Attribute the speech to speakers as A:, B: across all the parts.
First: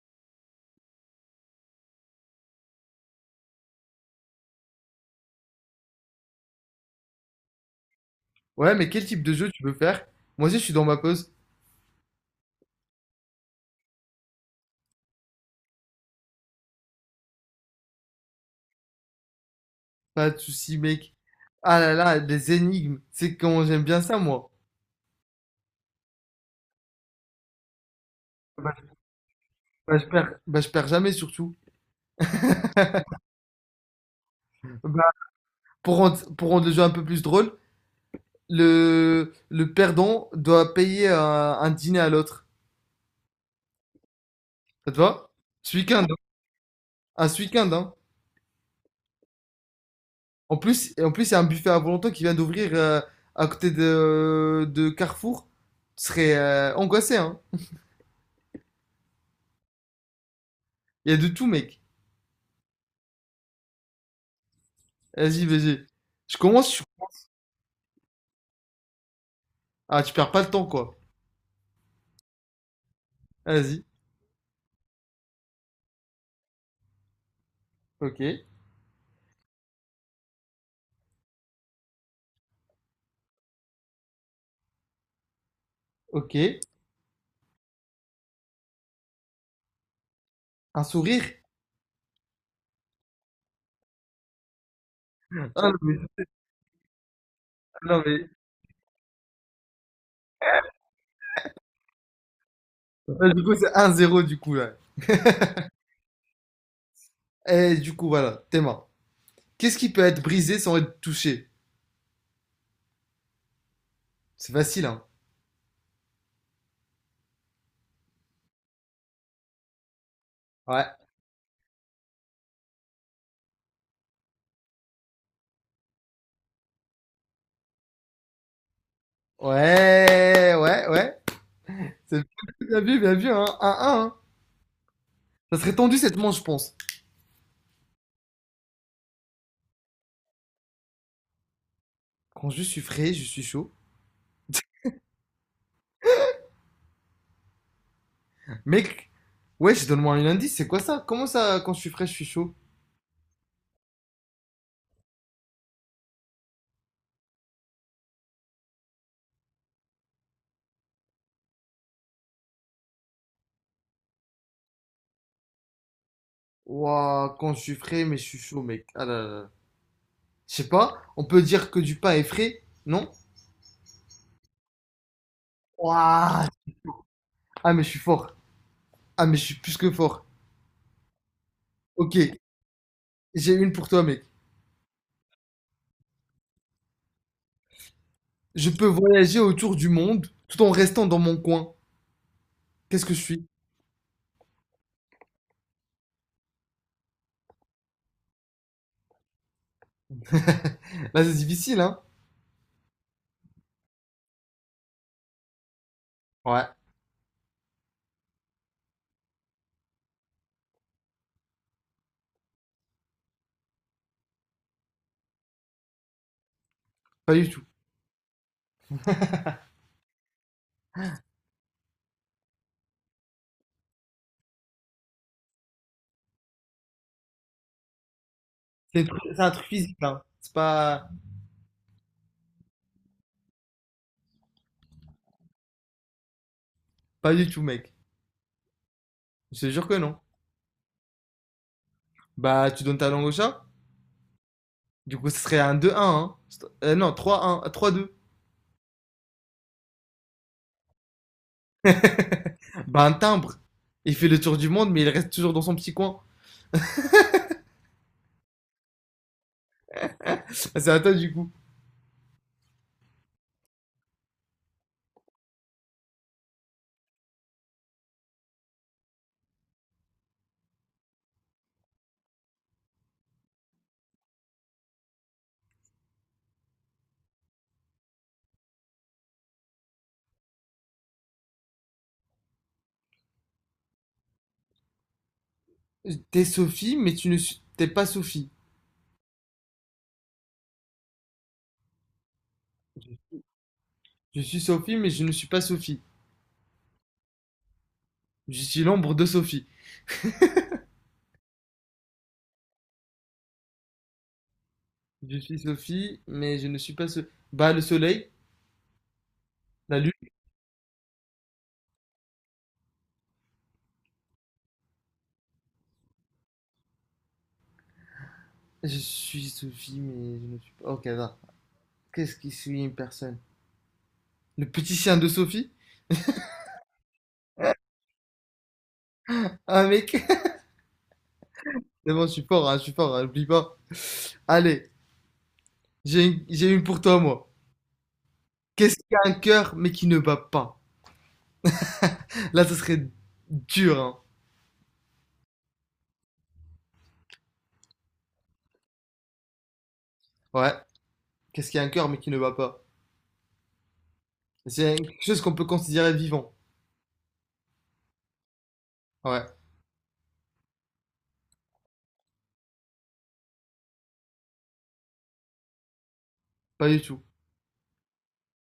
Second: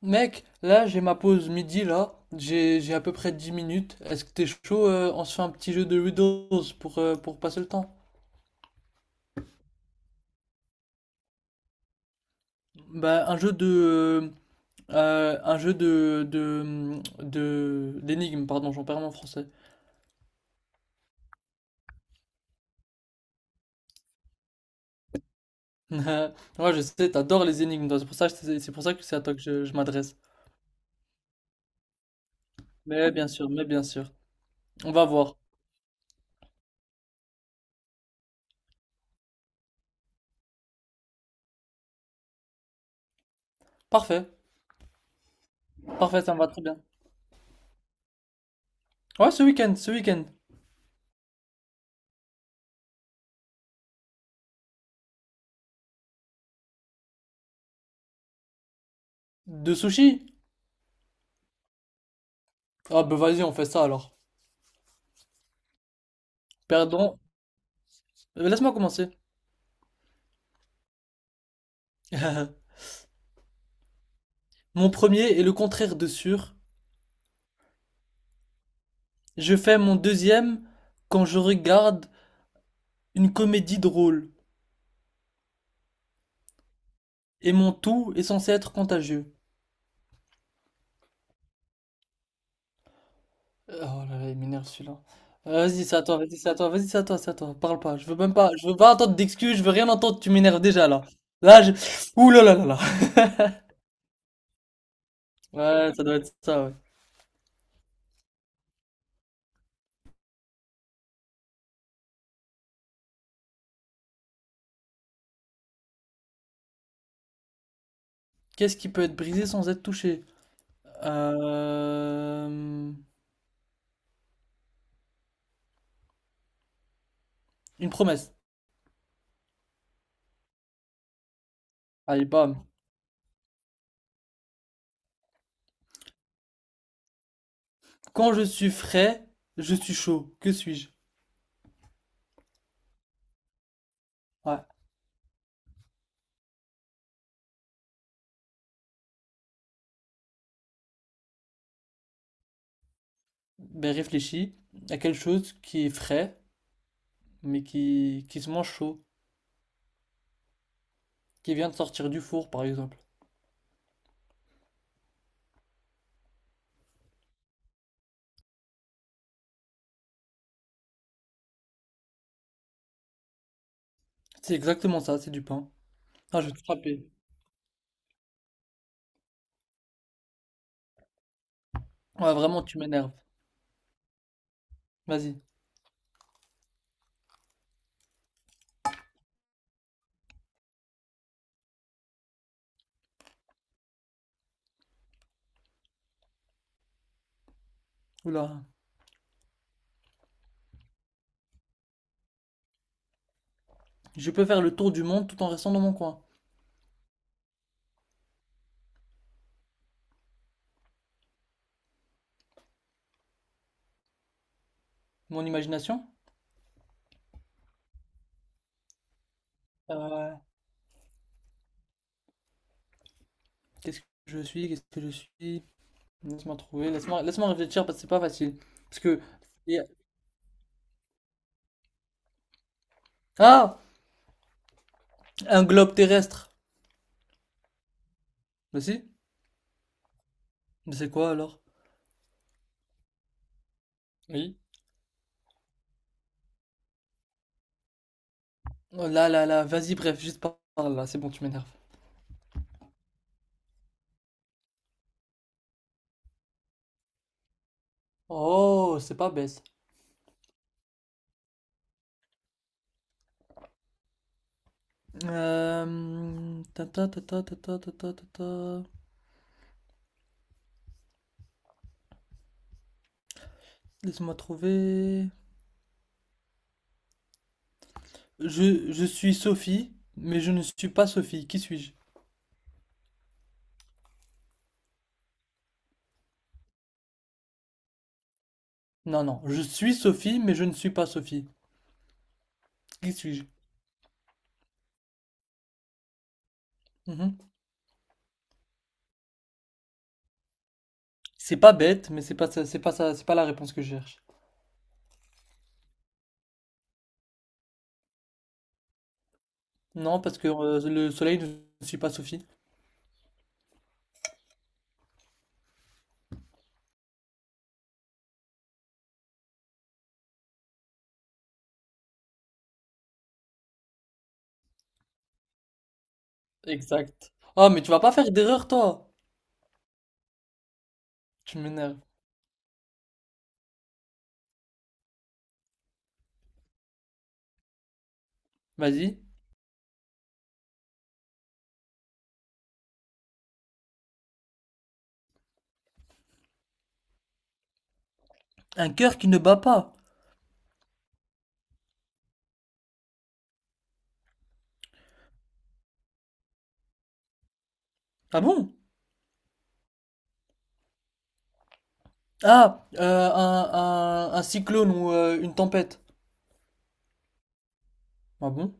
A: Mec, là j'ai ma pause midi là, j'ai à peu près 10 minutes. Est-ce que t'es chaud on se fait un petit jeu de Riddles pour passer le temps?
B: Ouais, mais quel type de jeu tu veux faire? Moi aussi, je suis dans ma pause.
A: Bah un jeu de d'énigmes, pardon, j'en perds mon français.
B: Pas de soucis, mec. Ah là là, des énigmes. C'est comment j'aime bien ça, moi.
A: Ouais, je sais, t'adores les énigmes, toi, c'est pour ça que c'est
B: Bah,
A: pour ça que c'est à toi que je
B: je
A: m'adresse.
B: perds, je perds jamais, surtout.
A: Mais bien sûr, mais bien sûr. On va
B: Bah,
A: voir.
B: pour rendre le jeu un peu plus drôle, le perdant doit payer un dîner à l'autre.
A: Parfait,
B: Ça te va? Ce week-end, hein.
A: parfait, ça me va très bien.
B: Un ce week-end, hein.
A: Ouais, ce week-end, ce week-end.
B: En plus, il y a un buffet à volonté qui vient d'ouvrir à côté de Carrefour. Tu serais angoissé, hein.
A: De sushi?
B: Il y a de tout, mec.
A: Ah bah vas-y, on fait ça alors.
B: Vas-y, vas-y. Je commence.
A: Perdons. Laisse-moi commencer.
B: Ah, tu perds pas le temps, quoi. Vas-y.
A: Mon premier est le contraire de sûr.
B: Ok.
A: Je fais mon deuxième quand je regarde une comédie drôle.
B: Ok.
A: Et mon tout est censé être contagieux.
B: Un sourire?
A: Oh là là, il m'énerve celui-là.
B: Ah, non,
A: Vas-y, c'est
B: mais,
A: à toi, vas-y, c'est à toi, vas-y, c'est à toi, c'est à toi. Parle pas,
B: non,
A: je veux
B: mais-
A: même pas, je veux pas entendre d'excuses, je veux rien entendre, tu m'énerves déjà là. Là, je... Ouh là là là là.
B: ah, du coup, c'est un zéro du coup, là.
A: Ouais, ça doit être ça, ouais.
B: Et du coup, voilà. Tes mains. Qu'est-ce qui peut être brisé sans être touché? C'est facile, hein.
A: Qu'est-ce qui peut être brisé sans être touché?
B: Ouais.
A: Euh... Une promesse.
B: Ouais, ouais, ouais. C'est
A: Allez, bam.
B: bien vu, hein. 1-1, hein. Ça serait tendu cette manche, je pense.
A: Quand je suis frais, je suis chaud. Que suis-je?
B: Quand je suis frais, je suis chaud.
A: Ouais.
B: Mec, ouais, je donne-moi un indice, c'est quoi ça? Comment ça, quand je suis frais, je suis chaud?
A: Ben, réfléchis à quelque chose qui est frais, mais qui se mange chaud, qui vient de sortir du four, par exemple.
B: Ouah, quand je suis frais, mais je suis chaud, mec. Ah là là là. Je sais pas, on peut dire que du pain est frais, non?
A: C'est exactement ça, c'est du pain. Ah, je
B: Ouah.
A: vais te frapper.
B: Ah, mais je suis fort. Ah, mais je suis plus que fort. Ok,
A: Ouais, vraiment, tu m'énerves.
B: j'ai une pour toi, mec.
A: Vas-y.
B: Je peux voyager autour du monde tout en restant dans mon coin. Qu'est-ce que je suis?
A: Oula.
B: Là, c'est difficile, hein?
A: Je peux faire le tour du monde tout en restant dans mon coin.
B: Ouais,
A: Mon imagination?
B: pas du tout.
A: Euh, qu'est-ce que je suis? Qu'est-ce que je suis? Laisse-moi trouver. Laisse-moi réfléchir parce que c'est pas facile. Parce que.
B: C'est un truc
A: Il
B: physique, hein. C'est pas...
A: Ah! Un globe terrestre.
B: Pas du tout, mec.
A: Vas-y.
B: Je te jure que non.
A: Mais c'est quoi alors?
B: Bah, tu donnes ta langue au chat?
A: Oui.
B: Du coup, ce serait un 2-1, hein. Non, 3-1, 3-2.
A: Oh là là là. Vas-y, bref, juste par là. C'est bon, tu m'énerves.
B: Bah, un timbre. Il fait le tour du monde, mais il reste toujours dans son petit coin.
A: Oh, c'est pas bête.
B: Ah, c'est à toi, du coup.
A: Ta ta ta ta ta ta ta ta ta ta. Laisse-moi trouver. Je suis Sophie, mais je ne suis pas Sophie. Qui suis-je?
B: T'es Sophie, mais tu ne suis- t'es pas Sophie.
A: Non, non. Je suis Sophie, mais je ne suis pas Sophie. Qui suis-je?
B: Je suis Sophie, mais je ne suis pas Sophie.
A: Mhm.
B: Je suis l'ombre de Sophie.
A: C'est pas bête, mais c'est pas ça, c'est pas ça, c'est pas la réponse que je cherche.
B: Je suis Sophie, mais je ne suis pas Sophie. Bah, le soleil, la
A: Non,
B: lune.
A: parce que le soleil ne suit pas Sophie.
B: Je suis Sophie, mais je ne suis pas. Ok, va. Qu'est-ce qui suis une personne? Le petit chien de Sophie?
A: Exact. Oh, mais tu vas pas faire d'erreur, toi.
B: Ah, mec.
A: Tu m'énerves.
B: C'est bon, je suis fort, hein, je suis fort, hein, oublie pas. Allez, j'ai une pour toi, moi. Qu'est-ce qui a
A: Vas-y.
B: un cœur, mais qui ne bat pas? Là, ça serait dur, hein.
A: Un cœur qui ne bat pas.
B: Ouais. Qu'est-ce qui a un cœur, mais qui ne bat pas? C'est quelque chose qu'on peut considérer vivant.
A: Ah bon?
B: Ouais.
A: Ah, un cyclone ou une tempête.
B: Pas du tout,
A: Ah bon?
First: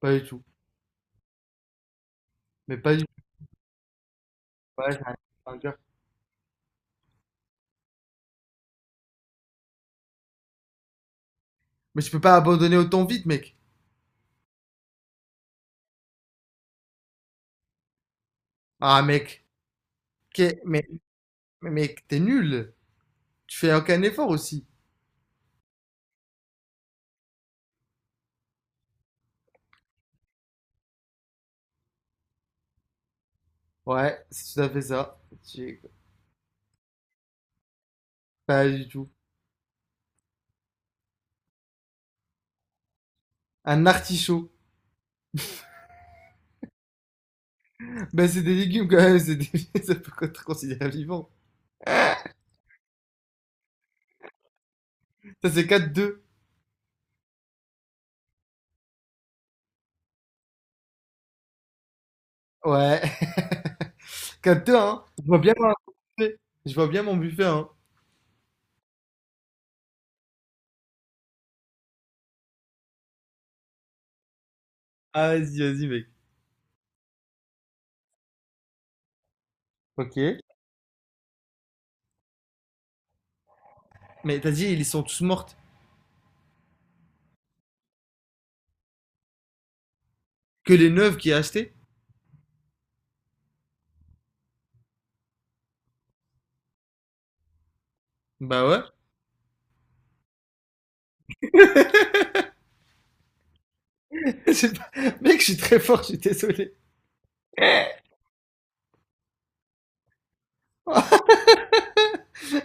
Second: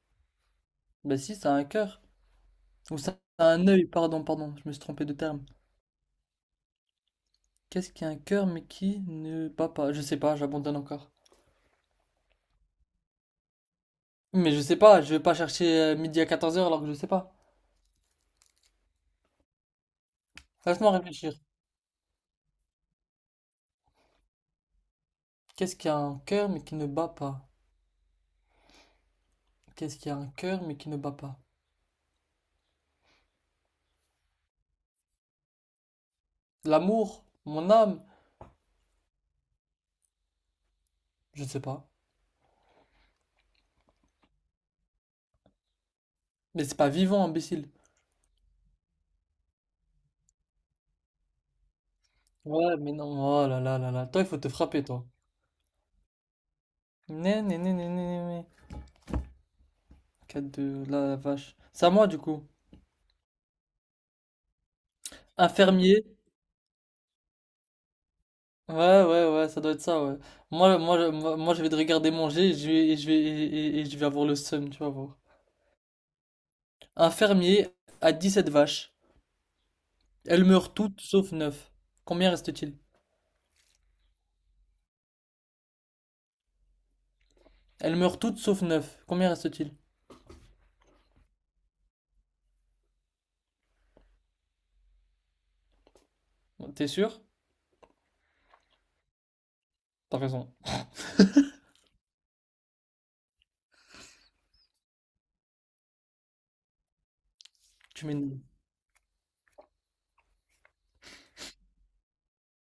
B: pas du tout.
A: Bah si, ça a un cœur.
B: Mais pas
A: Ou
B: du
A: ça
B: tout.
A: a un œil, pardon, pardon, je me suis
B: Ouais,
A: trompé de terme.
B: c'est un cœur.
A: Qu'est-ce qui a un cœur mais qui ne bat pas? Je sais pas, j'abandonne encore.
B: Mais tu peux pas abandonner autant vite, mec.
A: Mais je sais pas, je vais pas chercher midi à 14 heures alors que je sais pas.
B: Ah, mec, qu'est- mais,
A: Laisse-moi réfléchir.
B: mec, t'es nul. Tu fais aucun effort aussi.
A: Qu'est-ce qui a un cœur mais qui ne bat pas? Qu'est-ce qui a un cœur mais qui ne bat pas?
B: Ouais, c'est tout à fait ça. Tu-
A: L'amour? Mon âme?
B: Pas du tout.
A: Je sais pas.
B: Un artichaut.
A: Mais c'est pas vivant, imbécile.
B: Ben, c'est des légumes quand même, c'est des... ça peut être considéré vivant.
A: Ouais, mais non. Oh là là là là. Toi, il faut te frapper, toi.
B: Ça, c'est 4-2.
A: Né, né, né, né, né, né, né. 4 de la vache. C'est à moi du coup.
B: Ouais, 4-2, hein. Je vois bien mon
A: Infirmier.
B: buffet. Je vois bien mon buffet, hein.
A: Ouais, ouais, ouais, ça doit être ça, ouais. Je vais te regarder manger et je vais avoir le seum, tu vas voir.
B: Ah, vas-y, vas-y, mec.
A: Un fermier a 17 vaches.
B: Ok.
A: Elles meurent toutes sauf neuf. Combien reste-t-il?
B: Mais t'as dit, ils sont tous mortes.
A: Elles meurent toutes sauf neuf. Combien reste-t-il?
B: Que les neuves qui a acheté?
A: T'es sûr?
B: Bah ouais.
A: T'as raison.
B: C'est pas- Mec, je suis très fort, je suis désolé.
A: Tu m'énerves.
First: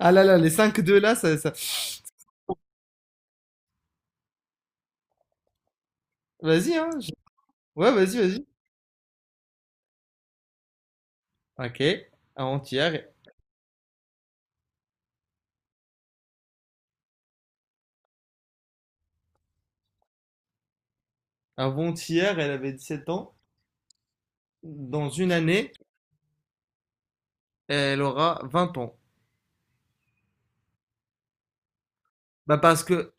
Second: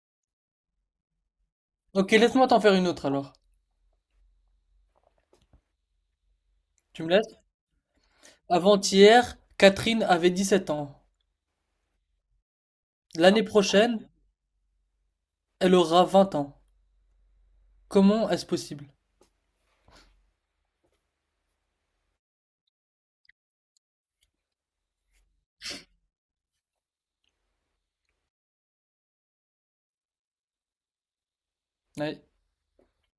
B: Ah là là, les 5-2 là,
A: Ok, laisse-moi t'en faire une autre alors.
B: Vas-y, hein.
A: Tu
B: Je-
A: me laisses?
B: Ouais, vas-y, vas-y.
A: Avant-hier, Catherine avait 17 ans.
B: Ok. Avant-hier,
A: L'année prochaine, elle aura 20 ans. Comment est-ce possible?
B: avant-hier, elle avait 17 ans. Dans une année, elle aura 20 ans.
A: Oui.
B: Bah parce que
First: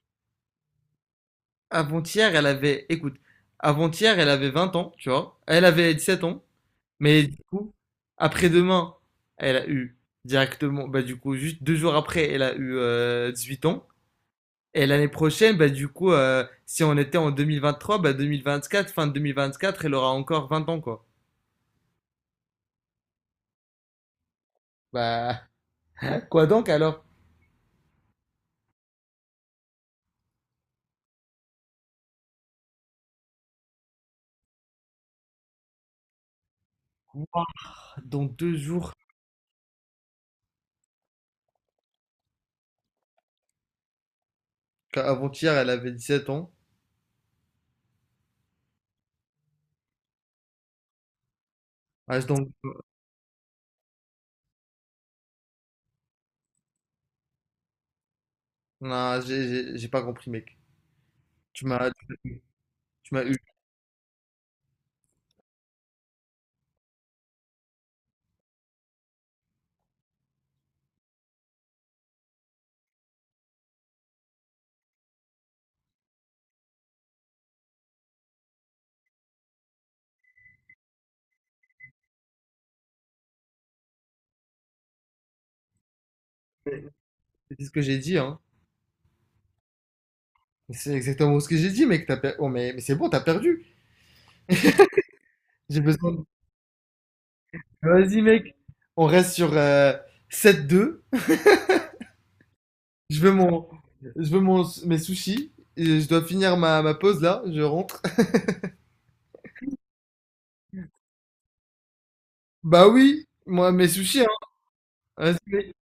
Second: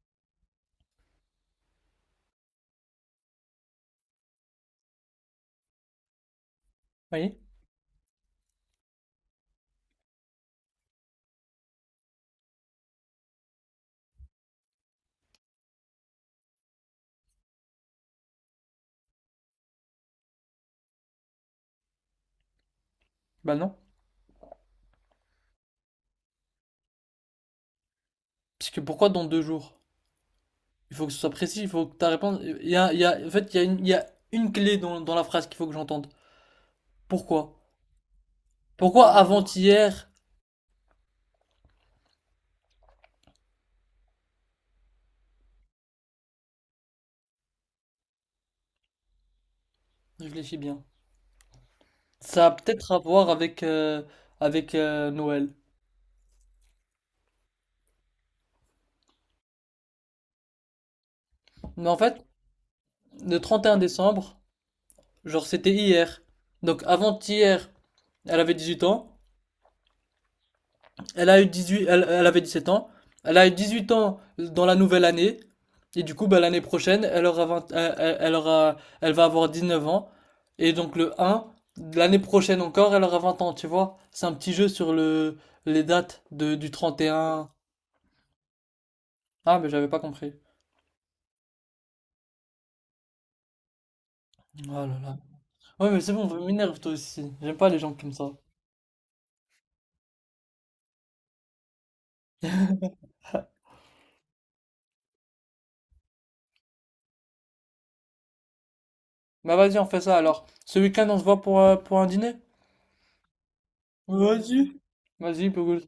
B: avant-hier, elle avait... Écoute, avant-hier, elle avait 20 ans, tu vois. Elle avait 17 ans. Mais
A: Oui?
B: du coup, après-demain, elle a eu directement... Bah du coup, juste 2 jours après, elle a eu 8 ans. Et l'année prochaine, bah, du coup, si on était en 2023, bah, 2024, fin de 2024, elle aura encore 20 ans, quoi.
A: Bah non.
B: Bah, quoi donc alors?
A: Parce que pourquoi dans 2 jours? Il faut que ce soit précis, il faut que ta réponse. En fait, il y a une clé dans la phrase qu'il faut que j'entende. Pourquoi?
B: Moi, dans 2 jours,
A: Pourquoi avant-hier?
B: avant-hier, elle avait 17 ans.
A: Réfléchis bien.
B: Ah,
A: Ça
B: donc,
A: a peut-être à voir avec, avec Noël.
B: non, j'ai pas compris, mec. Tu
A: Mais
B: m'as,
A: en fait,
B: Tu m'as eu.
A: le 31 décembre, genre c'était hier. Donc avant-hier, elle avait 18 ans. Elle a eu 18, elle avait 17 ans. Elle a eu 18 ans dans la nouvelle année. Et du coup, bah, l'année prochaine, elle aura 20, elle va avoir 19 ans. Et donc, le un, l'année prochaine encore, elle aura 20 ans, tu vois. C'est un petit jeu sur les dates du 31.
B: C'est ce que j'ai dit, hein.
A: Ah, mais j'avais pas compris.
B: C'est exactement ce que j'ai dit, mec. Oh, mais c'est bon, t'as perdu.
A: Oh là là.
B: J'ai
A: Ouais, mais
B: besoin.
A: c'est bon, m'énerve toi aussi. J'aime pas les gens comme
B: Vas-y,
A: ça.
B: mec. On reste sur 7-2. Je veux mon, je veux mon, mes sushis. Et je dois finir ma pause là. Je rentre.
A: Bah, vas-y, on fait ça alors. Ce week-end, on se voit pour un dîner?
B: Bah oui, moi mes sushis, hein.
A: Vas-y. Vas-y,
B: Vas-y.
A: Pogos.